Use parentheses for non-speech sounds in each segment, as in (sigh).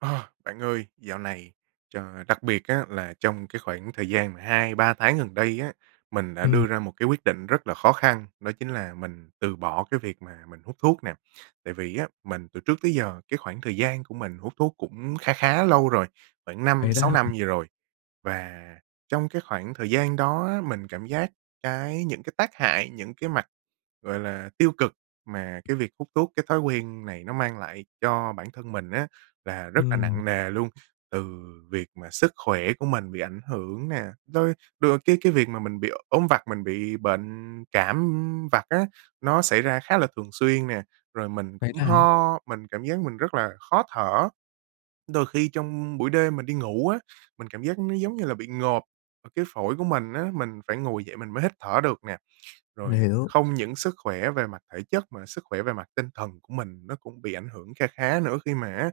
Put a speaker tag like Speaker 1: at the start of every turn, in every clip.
Speaker 1: À, bạn ơi, dạo này ch đặc biệt á là trong cái khoảng thời gian mà 2-3 tháng gần đây á, mình đã
Speaker 2: Ừm.
Speaker 1: đưa ra một cái quyết định rất là khó khăn, đó chính là mình từ bỏ cái việc mà mình hút thuốc nè. Tại vì á, mình từ trước tới giờ, cái khoảng thời gian của mình hút thuốc cũng kha khá lâu rồi, khoảng năm
Speaker 2: Vậy đó
Speaker 1: sáu
Speaker 2: ha?
Speaker 1: năm gì rồi. Và trong cái khoảng thời gian đó á, mình cảm giác cái những cái tác hại, những cái mặt, gọi là, tiêu cực mà cái việc hút thuốc, cái thói quen này nó mang lại cho bản thân mình á, là rất là
Speaker 2: Ừm.
Speaker 1: nặng nề luôn. Từ việc mà sức khỏe của mình bị ảnh hưởng nè, tới đ cái cái việc mà mình bị ốm vặt, mình bị bệnh cảm, ưm, vặt á, nó xảy ra khá là thường xuyên nè, rồi mình
Speaker 2: Vậy
Speaker 1: cũng
Speaker 2: đó hả?
Speaker 1: ho, mình cảm giác mình rất là khó thở. Đôi khi trong buổi đêm mình đi ngủ á, mình cảm giác nó giống như là bị ngộp, cái phổi của mình á, mình phải ngồi dậy mình mới hít thở được nè.
Speaker 2: Mình
Speaker 1: Rồi
Speaker 2: hiểu.
Speaker 1: không những sức khỏe về mặt thể chất, mà sức khỏe về mặt tinh thần của mình nó cũng bị ảnh hưởng kha khá nữa, khi mà á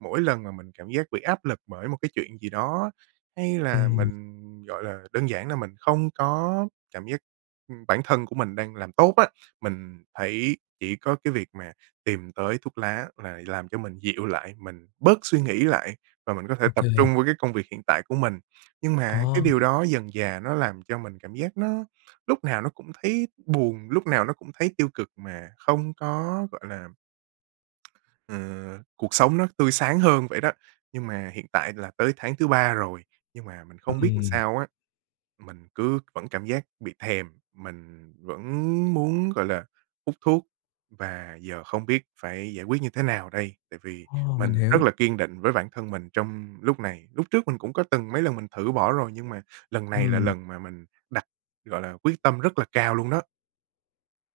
Speaker 1: mỗi lần mà mình cảm giác bị áp lực bởi một cái chuyện gì đó, hay là
Speaker 2: Ừm.
Speaker 1: mình, gọi là, đơn giản là mình không có cảm giác, ừm, bản thân của mình đang làm tốt á, mình thấy chỉ có cái việc mà tìm tới thuốc lá là làm cho mình dịu lại, mình bớt suy nghĩ lại và mình có thể tập
Speaker 2: OK.
Speaker 1: trung vô cái công việc hiện tại của mình. Nhưng mà á, cái điều
Speaker 2: Ồ.
Speaker 1: đó dần dà nó làm cho mình cảm giác nó lúc nào nó cũng thấy buồn, lúc nào nó cũng thấy tiêu cực, mà không có, gọi là (clicks tongue) ờ, cuộc sống nó tươi sáng hơn vậy đó. Nhưng mà hiện tại là tới tháng thứ 3 rồi, nhưng mà mình không biết làm
Speaker 2: Ừm.
Speaker 1: sao á, mình cứ vẫn cảm giác bị thèm, mình vẫn muốn, gọi là, hút thuốc. Và giờ không biết phải giải quyết như thế nào đây, tại vì
Speaker 2: Ồ, mình
Speaker 1: mình rất
Speaker 2: hiểu.
Speaker 1: là kiên định với bản thân mình trong lúc này. Lúc trước mình cũng có từng mấy lần mình thử bỏ rồi, nhưng mà lần này là
Speaker 2: Ừm.
Speaker 1: lần mà mình đặt, gọi là, quyết tâm rất là cao luôn đó.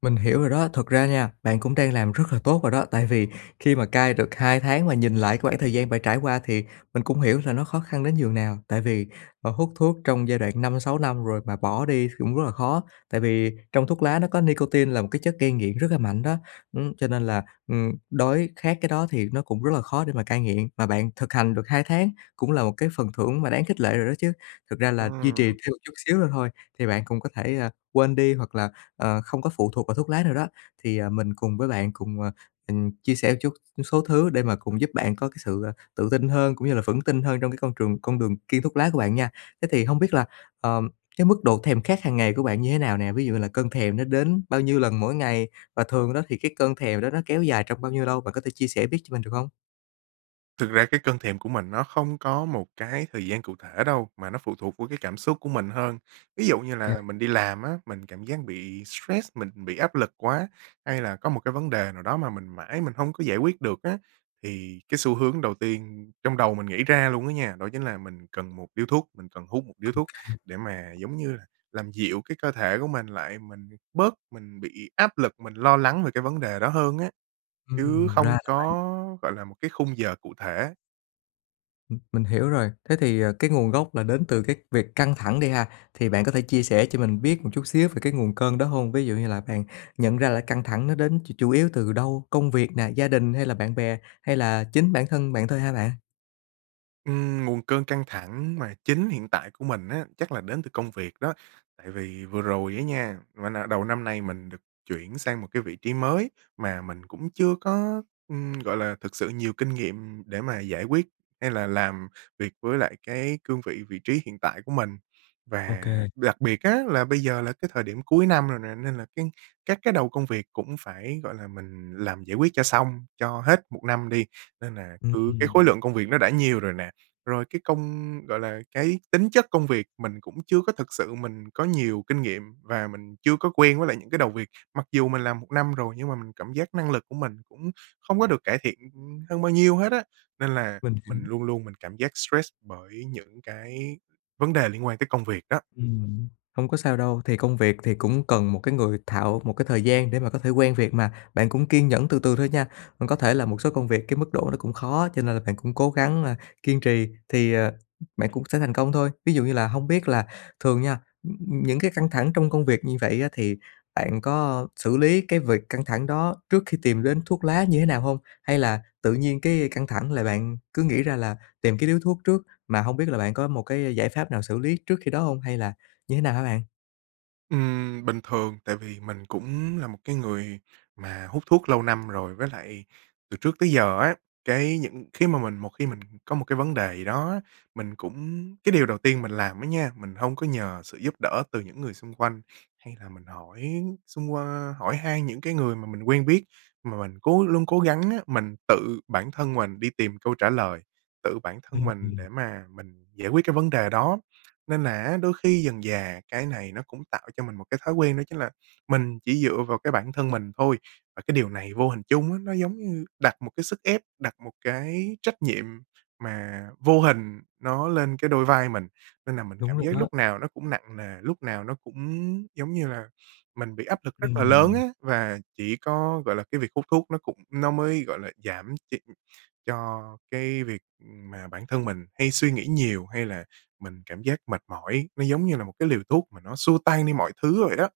Speaker 2: Mình hiểu rồi đó, thật ra nha, bạn cũng đang làm rất là tốt rồi đó, tại vì khi mà cai được 2 tháng mà nhìn lại cái khoảng thời gian bạn trải qua, thì mình cũng hiểu là nó khó khăn đến nhường nào. Tại vì, ờ, hút thuốc trong giai đoạn 5-6 năm rồi mà bỏ đi thì cũng rất là khó. Tại vì trong thuốc lá nó có nicotine là một cái chất gây nghiện rất là mạnh đó, ưm, cho nên là, ừm, đói khát cái đó thì nó cũng rất là khó để mà cai nghiện, mà bạn thực hành được 2 tháng cũng là một cái phần thưởng mà đáng khích lệ rồi đó chứ. Thực ra là duy trì
Speaker 1: Ừm.
Speaker 2: thêm một chút xíu nữa thôi thì bạn cũng có thể, à, quên đi hoặc là, ờ, không có phụ thuộc vào thuốc lá nữa đó. Thì, à, mình cùng với bạn cùng, à, ừm, mình chia sẻ một chút số thứ để mà cùng giúp bạn có cái sự, ờ, tự tin hơn, cũng như là vững tin hơn trong cái con trường con đường kiêng thuốc lá của bạn nha. Thế thì hông biết là, ờm, cái mức độ thèm khát hàng ngày của bạn như thế nào nè, ví dụ như là cơn thèm nó đến bao nhiêu lần mỗi ngày và thường đó thì cái cơn thèm đó nó kéo dài trong bao nhiêu lâu, bạn có thể chia sẻ biết cho mình được hông?
Speaker 1: Thực ra cái cơn thèm của mình nó không có một cái thời gian cụ thể đâu, mà nó phụ thuộc vô cái cảm xúc của mình hơn. Ví dụ như
Speaker 2: Kê.
Speaker 1: là mình đi làm á, mình cảm giác bị stress, mình bị áp lực quá, hay là có một cái vấn đề nào đó mà mình mãi mình hông có giải quyết được á, thì cái xu hướng đầu tiên trong đầu mình nghĩ ra luôn á nha, đó chính là mình cần 1 điếu thuốc, mình cần hút 1 điếu
Speaker 2: Ô
Speaker 1: thuốc
Speaker 2: kê.
Speaker 1: để mà, giống như là, làm dịu cái cơ thể của mình lại, mình bớt mình bị áp lực, mình lo lắng về cái vấn đề đó hơn á. Chứ
Speaker 2: Ừm, ra
Speaker 1: không
Speaker 2: là vậy!
Speaker 1: có, gọi là, một cái khung giờ cụ thể.
Speaker 2: Ừm, mình hiểu rồi. Thế thì, à, cái nguồn gốc là đến từ cái việc căng thẳng đi ha, thì bạn có thể chia sẻ cho mình biết một chút xíu về cái nguồn cơn đó hông? Ví dụ như là bạn nhận ra là căng thẳng nó đến ch chủ yếu từ đâu, công việc nè, gia đình hay là bạn bè? Hay là chính bản thân bạn thôi hả bạn?
Speaker 1: Ừm, nguồn cơn căng thẳng mà chính hiện tại của mình á, chắc là đến từ công việc đó. Tại vì vừa rồi á nha, mình, à đầu năm nay mình được chuyển sang một cái vị trí mới mà mình cũng chưa có, ừm, gọi là, thực sự nhiều kinh nghiệm để mà giải quyết hay là làm việc với lại cái cương vị, vị trí hiện tại của mình. Và
Speaker 2: OK.
Speaker 1: đặc biệt á, là bây giờ là cái thời điểm cuối năm rồi nè, nên là cái các cái đầu công việc cũng phải, gọi là, mình làm giải quyết cho xong cho hết 1 năm đi. Nên là
Speaker 2: Ừm,
Speaker 1: cứ cái khối
Speaker 2: ừm.
Speaker 1: lượng công việc nó đã nhiều rồi nè, rồi cái công gọi là, cái tính chất công việc mình cũng chưa có thực sự mình có nhiều kinh nghiệm, và mình chưa có quen với lại những cái đầu việc. Mặc dù mình làm 1 năm rồi nhưng mà mình cảm giác năng lực của mình cũng không có được cải thiện, ừm, hơn bao nhiêu hết á, nên là
Speaker 2: Mình hiểu.
Speaker 1: mình luôn luôn mình cảm giác stress bởi những cái vấn đề liên quan tới công việc đó.
Speaker 2: Ừm, hông có sao đâu. Thì công việc thì cũng cần một cái người thạo một cái thời gian để mà có thể quen việc mà, bạn cũng kiên nhẫn từ từ thôi nha. Mình có thể làm một số công việc cái mức độ nó cũng khó, cho nên là bạn cũng cố gắng, a, kiên trì thì, ờ, ừm, bạn cũng sẽ thành công thôi. Ví dụ như là hông biết là thường nha, ừm, những cái căng thẳng trong công việc như vậy á, thì bạn có xử lý cái việc căng thẳng đó trước khi tìm đến thuốc lá như thế nào hông? Hay là tự nhiên cái căng thẳng là bạn cứ nghĩ ra là tìm cái điếu thuốc trước, mà hông biết là bạn có một cái giải pháp nào xử lý trước khi đó hông? Hay là như thế nào hả bạn?
Speaker 1: Ừm, bình thường tại vì mình cũng là một cái người mà hút thuốc lâu năm rồi. Với lại từ trước tới giờ á, cái những khi mà mình một khi mình có một cái vấn đề gì đó á, mình cũng cái điều đầu tiên mình làm á nha, mình hông có nhờ sự giúp đỡ từ những người xung quanh hay là mình hỏi xung qua hỏi han những cái người mà mình quen biết, mà mình cố luôn cố gắng á, mình tự bản thân mình đi tìm câu trả lời, tự bản thân
Speaker 2: Ừm,
Speaker 1: mình
Speaker 2: ừm.
Speaker 1: để mà mình giải quyết cái vấn đề đó. Nên là á, đôi khi dần dà cái này nó cũng tạo cho mình một cái thói quen, đó chính là mình chỉ dựa vào cái bản thân mình thôi. Và cái điều này vô hình chung á, nó giống như đặt một cái sức ép, đặt một cái trách nhiệm mà vô hình nó lên cái đôi vai mình. Nên là mình
Speaker 2: Đúng
Speaker 1: cảm
Speaker 2: rồi
Speaker 1: giác
Speaker 2: đó.
Speaker 1: lúc nào nó cũng nặng nề, lúc nào nó cũng, giống như là, mình bị áp lực rất là lớn á,
Speaker 2: Ừm.
Speaker 1: và chỉ có, gọi là, cái việc hút thuốc nó cũng nó mới, gọi là, giảm ch cho cái việc, ừm, mà bản thân mình hay suy nghĩ nhiều hay là mình cảm giác mệt mỏi, nó giống như là một cái liều thuốc mà nó xua tan đi mọi thứ vậy đó.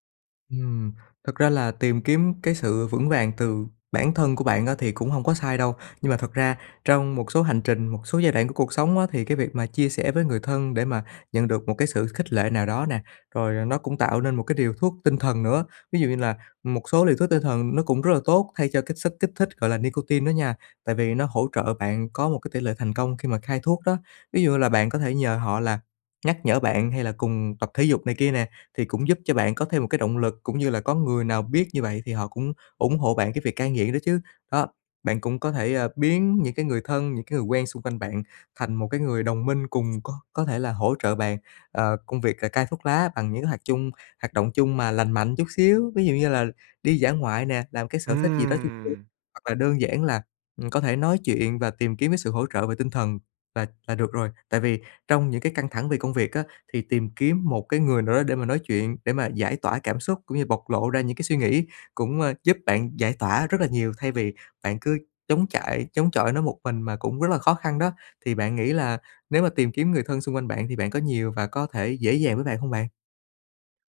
Speaker 2: Ừm, thật ra là tìm kiếm cái sự vững vàng từ bản thân của bạn á thì cũng hông có sai đâu. Nhưng mà thật ra trong một số hành trình, một số giai đoạn của cuộc sống á, thì cái việc mà chia sẻ với người thân để mà nhận được một cái sự khích lệ nào đó nè, rồi nó cũng tạo nên một cái liều thuốc tinh thần nữa. Ví dụ như là một số liều thuốc tinh thần nó cũng rất là tốt thay cho cái chất kích thích gọi là nicotine đó nha, tại vì nó hỗ trợ bạn có một cái tỉ lệ thành công khi mà cai thuốc đó. Ví dụ như là bạn có thể nhờ họ là nhắc nhở bạn, hay là cùng tập thể dục này kia nè, thì cũng giúp cho bạn có thêm một cái động lực, cũng như là có người nào biết như vậy thì họ cũng ủng hộ bạn cái việc cai nghiện đó chứ. Đó, bạn cũng có thể, ờ, biến những cái người thân, những cái người quen xung quanh bạn thành một cái người đồng minh cùng có có thể là hỗ trợ bạn ờ, công việc ca cai thuốc lá bằng những cái hoạt chung hoạt động chung mà lành mạnh chút xíu, ví dụ như là đi dã ngoại nè, làm một cái sở thích gì đó vui vui,
Speaker 1: Ừm.
Speaker 2: hoặc là đơn giản là, ừm, có thể nói chuyện và tìm kiếm cái sự hỗ trợ về tinh thần là là được rồi. Tại vì trong những cái căng thẳng về công việc á, thì tìm kiếm một cái người nào đó để mà nói chuyện, để mà giải tỏa cảm xúc cũng như bộc lộ ra những cái suy nghĩ cũng, à, giúp bạn giải tỏa rất là nhiều thay vì bạn cứ chống chạy chống chọi nó một mình mà cũng rất là khó khăn đó. Thì bạn nghĩ là nếu mà tìm kiếm người thân xung quanh bạn thì bạn có nhiều và có thể dễ dàng với bạn hông bạn?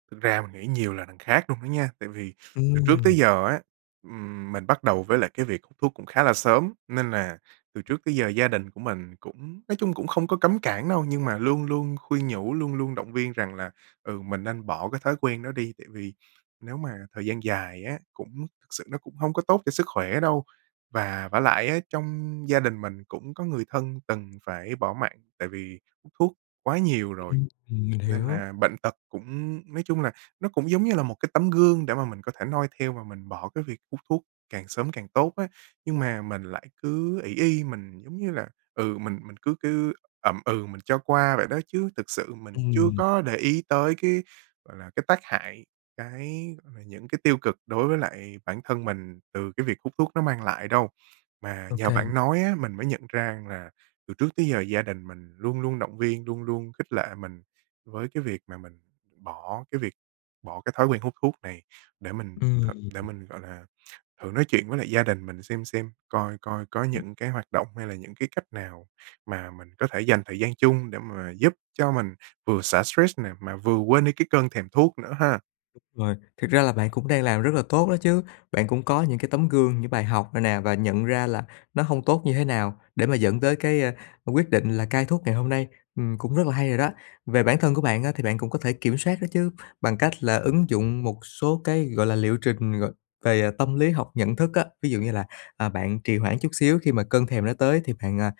Speaker 1: Thực ra mình nghĩ nhiều là đằng khác luôn đó nha. Tại vì từ trước tới
Speaker 2: Ừm.
Speaker 1: giờ á, ừm, mình bắt đầu với lại cái việc thuốc cũng khá là sớm nên là từ trước tới giờ gia đình của mình cũng nói chung cũng không có cấm cản đâu, nhưng mà luôn luôn khuyên nhủ, luôn luôn động viên rằng là, ừ, mình nên bỏ cái thói quen đó đi, tại vì nếu mà thời gian dài á, cũng sự nó cũng hông có tốt cho sức khỏe đâu. Và vả lại á trong gia đình mình cũng có người thân từng phải bỏ mạng tại vì hút thuốc quá nhiều rồi,
Speaker 2: Ưm, ừm, mình
Speaker 1: nên
Speaker 2: hiểu.
Speaker 1: là bệnh tật cũng nói chung là nó cũng giống như là một cái tấm gương để mà mình có thể noi theo và mình bỏ cái việc hút thuốc càng sớm càng tốt á. Nhưng mà mình lại cứ ỷ y, mình giống như là, ừ, mình mình cứ cứ ậm ừ mình cho qua vậy đó chứ thực sự mình chưa
Speaker 2: Ừm.
Speaker 1: có để ý tới cái, gọi là, cái tác hại, cái mà những cái tiêu cực đối với lại bản thân mình từ cái việc hút thuốc nó mang lại đâu. Mà
Speaker 2: Ô
Speaker 1: nhờ
Speaker 2: kê.
Speaker 1: bạn nói á, mình mới nhận ra là từ trước tới giờ gia đình mình luôn luôn động viên, luôn luôn khích lệ mình với cái việc mà mình bỏ cái việc bỏ cái thói quen hút thuốc này. Để mình
Speaker 2: Ừm.
Speaker 1: th để mình, gọi là, thử nói chuyện với lại gia đình mình xem xem, coi coi có
Speaker 2: Ừm.
Speaker 1: những cái hoạt động hay là những cái cách nào mà mình có thể dành thời gian chung để mà giúp cho mình vừa xả stress nè mà vừa quên đi cái cơn thèm thuốc nữa ha.
Speaker 2: Rồi, thực ra là bạn cũng đang làm rất là tốt đó chứ. Bạn cũng có những cái tấm gương, những bài học này nè và nhận ra là nó hông tốt như thế nào để mà dẫn tới cái, a, quyết định là cai thuốc ngày hôm nay. Ừm, cũng rất là hay rồi đó. Về bản thân của bạn á thì bạn cũng có thể kiểm soát đó chứ, bằng cách là ứng dụng một số cái, gọi là, liệu trình, gọi, về, à, tâm lý học nhận thức á. Ví dụ như là, à, bạn trì hoãn chút xíu khi mà cơn thèm nó tới thì bạn, à,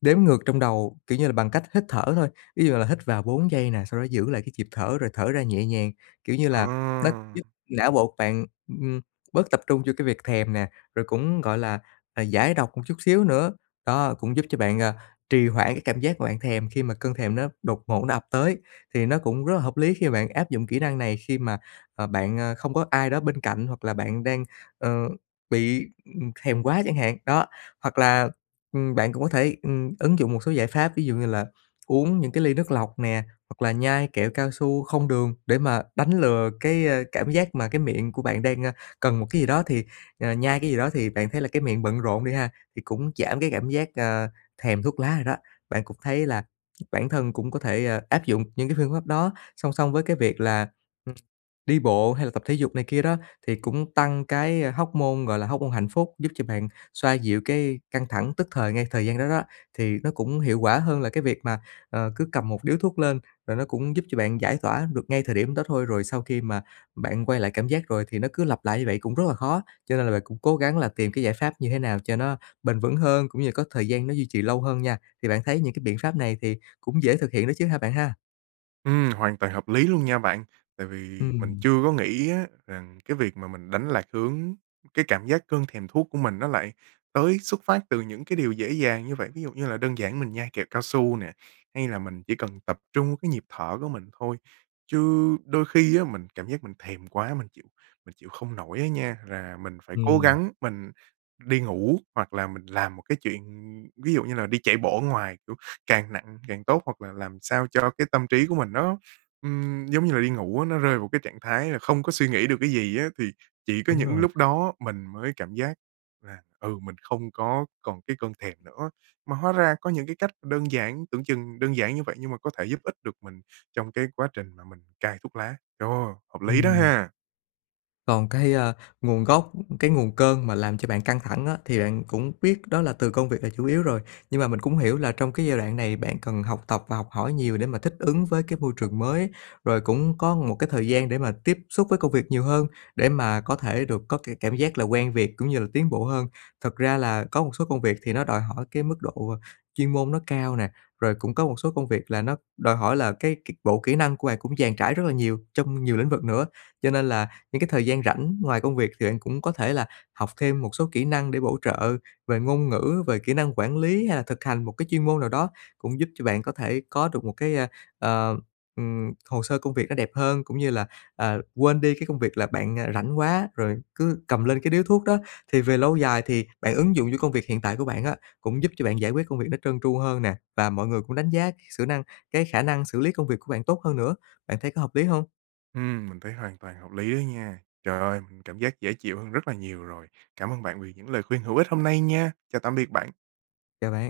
Speaker 2: đếm ngược trong đầu, kiểu như, bằng cách hít thở thôi. Ví dụ là hít vào 4 giây nè sau đó giữ lại cái nhịp thở rồi thở ra nhẹ nhàng, kiểu như
Speaker 1: Ờ.
Speaker 2: là, nó giúp não bộ bạn, ừm, bớt tập trung cho cái việc thèm nè, rồi cũng, gọi là, à, giải độc một chút xíu nữa. Đó cũng giúp cho bạn, à, trì hoãn cái cảm giác mà bạn thèm khi mà cơn thèm nó đột ngột nó ập tới thì nó cũng rất là hợp lý khi mà bạn áp dụng kỹ năng này khi mà, à, bạn, a, không có ai đó bên cạnh hoặc là bạn đang, ờ, bị, ừm, thèm quá chẳng hạn, đó. Hoặc là, ừm, bạn cũng có thể, ừm, ứng dụng một số giải pháp ví dụ như là uống những cái ly nước lọc nè, hoặc là nhai kẹo cao su không đường để mà đánh lừa cái, ơ, cảm giác mà cái miệng của bạn đang, a, cần một cái gì đó thì, ờ, nhai cái gì đó thì bạn thấy là cái miệng bận rộn đi ha, thì cũng giảm cái cảm giác, ơ, thèm thuốc lá rồi đó. Bạn cũng thấy là bản thân cũng có thể, ơ, áp dụng những cái phương pháp đó song song với cái việc là, ưm đi bộ hay là tập thể dục này kia đó thì cũng tăng cái, a, hoóc-môn gọi là hoóc-môn hạnh phúc, giúp cho bạn xoa dịu cái căng thẳng tức thời ngay thời gian đó đó, thì nó cũng hiệu quả hơn là cái việc mà, ờ, cứ cầm một điếu thuốc lên rồi nó cũng giúp cho bạn giải tỏa được ngay thời điểm đó thôi. Rồi sau khi mà bạn quay lại cảm giác rồi thì nó cứ lặp lại như vậy cũng rất là khó. Cho nên là bạn cũng cố gắng là tìm cái giải pháp như thế nào cho nó bền vững hơn cũng như là có thời gian nó duy trì lâu hơn nha. Thì bạn thấy những cái biện pháp này thì cũng dễ thực hiện đó chứ ha bạn ha?
Speaker 1: Ừm, hoàn toàn hợp lý luôn nha bạn. Tại vì mình
Speaker 2: Ừm.
Speaker 1: chưa có nghĩ á, rằng cái việc mà mình đánh lạc hướng cái cảm giác cơn thèm thuốc của mình nó lại tới xuất phát từ những cái điều dễ dàng như vậy. Ví dụ như là đơn giản mình nhai kẹo cao su nè, hay là mình chỉ cần tập trung cái nhịp thở của mình thôi, chứ đôi khi á, mình cảm giác mình thèm quá, mình chịu mình chịu không nổi á nha, là mình phải cố
Speaker 2: Ừm.
Speaker 1: gắng mình đi ngủ, hoặc là mình làm một cái chuyện, ví dụ như là, đi chạy bộ ở ngoài, kiểu, càng nặng càng tốt, hoặc là làm sao cho cái tâm trí của mình nó, ừm, giống như là đi ngủ á, nó rơi vào cái trạng thái là không có suy nghĩ được cái gì á, thì chỉ có
Speaker 2: Đúng
Speaker 1: những
Speaker 2: rồi.
Speaker 1: lúc đó mình mới cảm giác là, ừ, mình không có còn cái cơn thèm nữa. Mà hóa ra có những cái cách đơn giản, tưởng chừng đơn giản như vậy nhưng mà có thể giúp ích được mình trong cái quá trình mà mình cai thuốc lá. Ồ, hợp lý đó
Speaker 2: Ừm.
Speaker 1: ha!
Speaker 2: Còn cái, a, nguồn gốc, cái nguồn cơn mà làm cho bạn căng thẳng á, thì bạn cũng biết đó là từ công việc là chủ yếu rồi. Nhưng mà mình cũng hiểu là trong cái giai đoạn này bạn cần học tập và học hỏi nhiều để mà thích ứng với cái môi trường mới. Rồi cũng có một cái thời gian để mà tiếp xúc với công việc nhiều hơn, để mà có thể được có cái cảm giác là quen việc cũng như là tiến bộ hơn. Thật ra là có một số công việc thì nó đòi hỏi cái mức độ chuyên môn nó cao nè, rồi cũng có một số công việc là nó đòi hỏi là cái cái bộ kỹ năng của bạn cũng dàn trải rất là nhiều trong nhiều lĩnh vực nữa. Cho nên là những cái thời gian rảnh ngoài công việc thì bạn cũng có thể là học thêm một số kỹ năng để bổ trợ về ngôn ngữ, về kỹ năng quản lý hay là thực hành một cái chuyên môn nào đó, cũng giúp cho bạn có thể có được một cái, ơ, ừm, ừm, hồ sơ công việc nó đẹp hơn, cũng như là, à, quên đi cái công việc là bạn rảnh quá rồi cứ cầm lên cái điếu thuốc đó. Thì về lâu dài thì bạn ứng dụng cho công việc hiện tại của bạn á, cũng giúp cho bạn giải quyết công việc nó trơn tru hơn nè, và mọi người cũng đánh giá cái xử năng cái khả năng xử lý công việc của bạn tốt hơn nữa. Bạn thấy có hợp lý hông?
Speaker 1: Ừm, mình thấy hoàn toàn hợp lý á nha. Trời ơi, mình cảm giác dễ chịu hơn rất là nhiều rồi. Cảm ơn bạn vì những lời khuyên hữu ích hôm nay nha. Chào tạm biệt bạn.
Speaker 2: Chào bạn.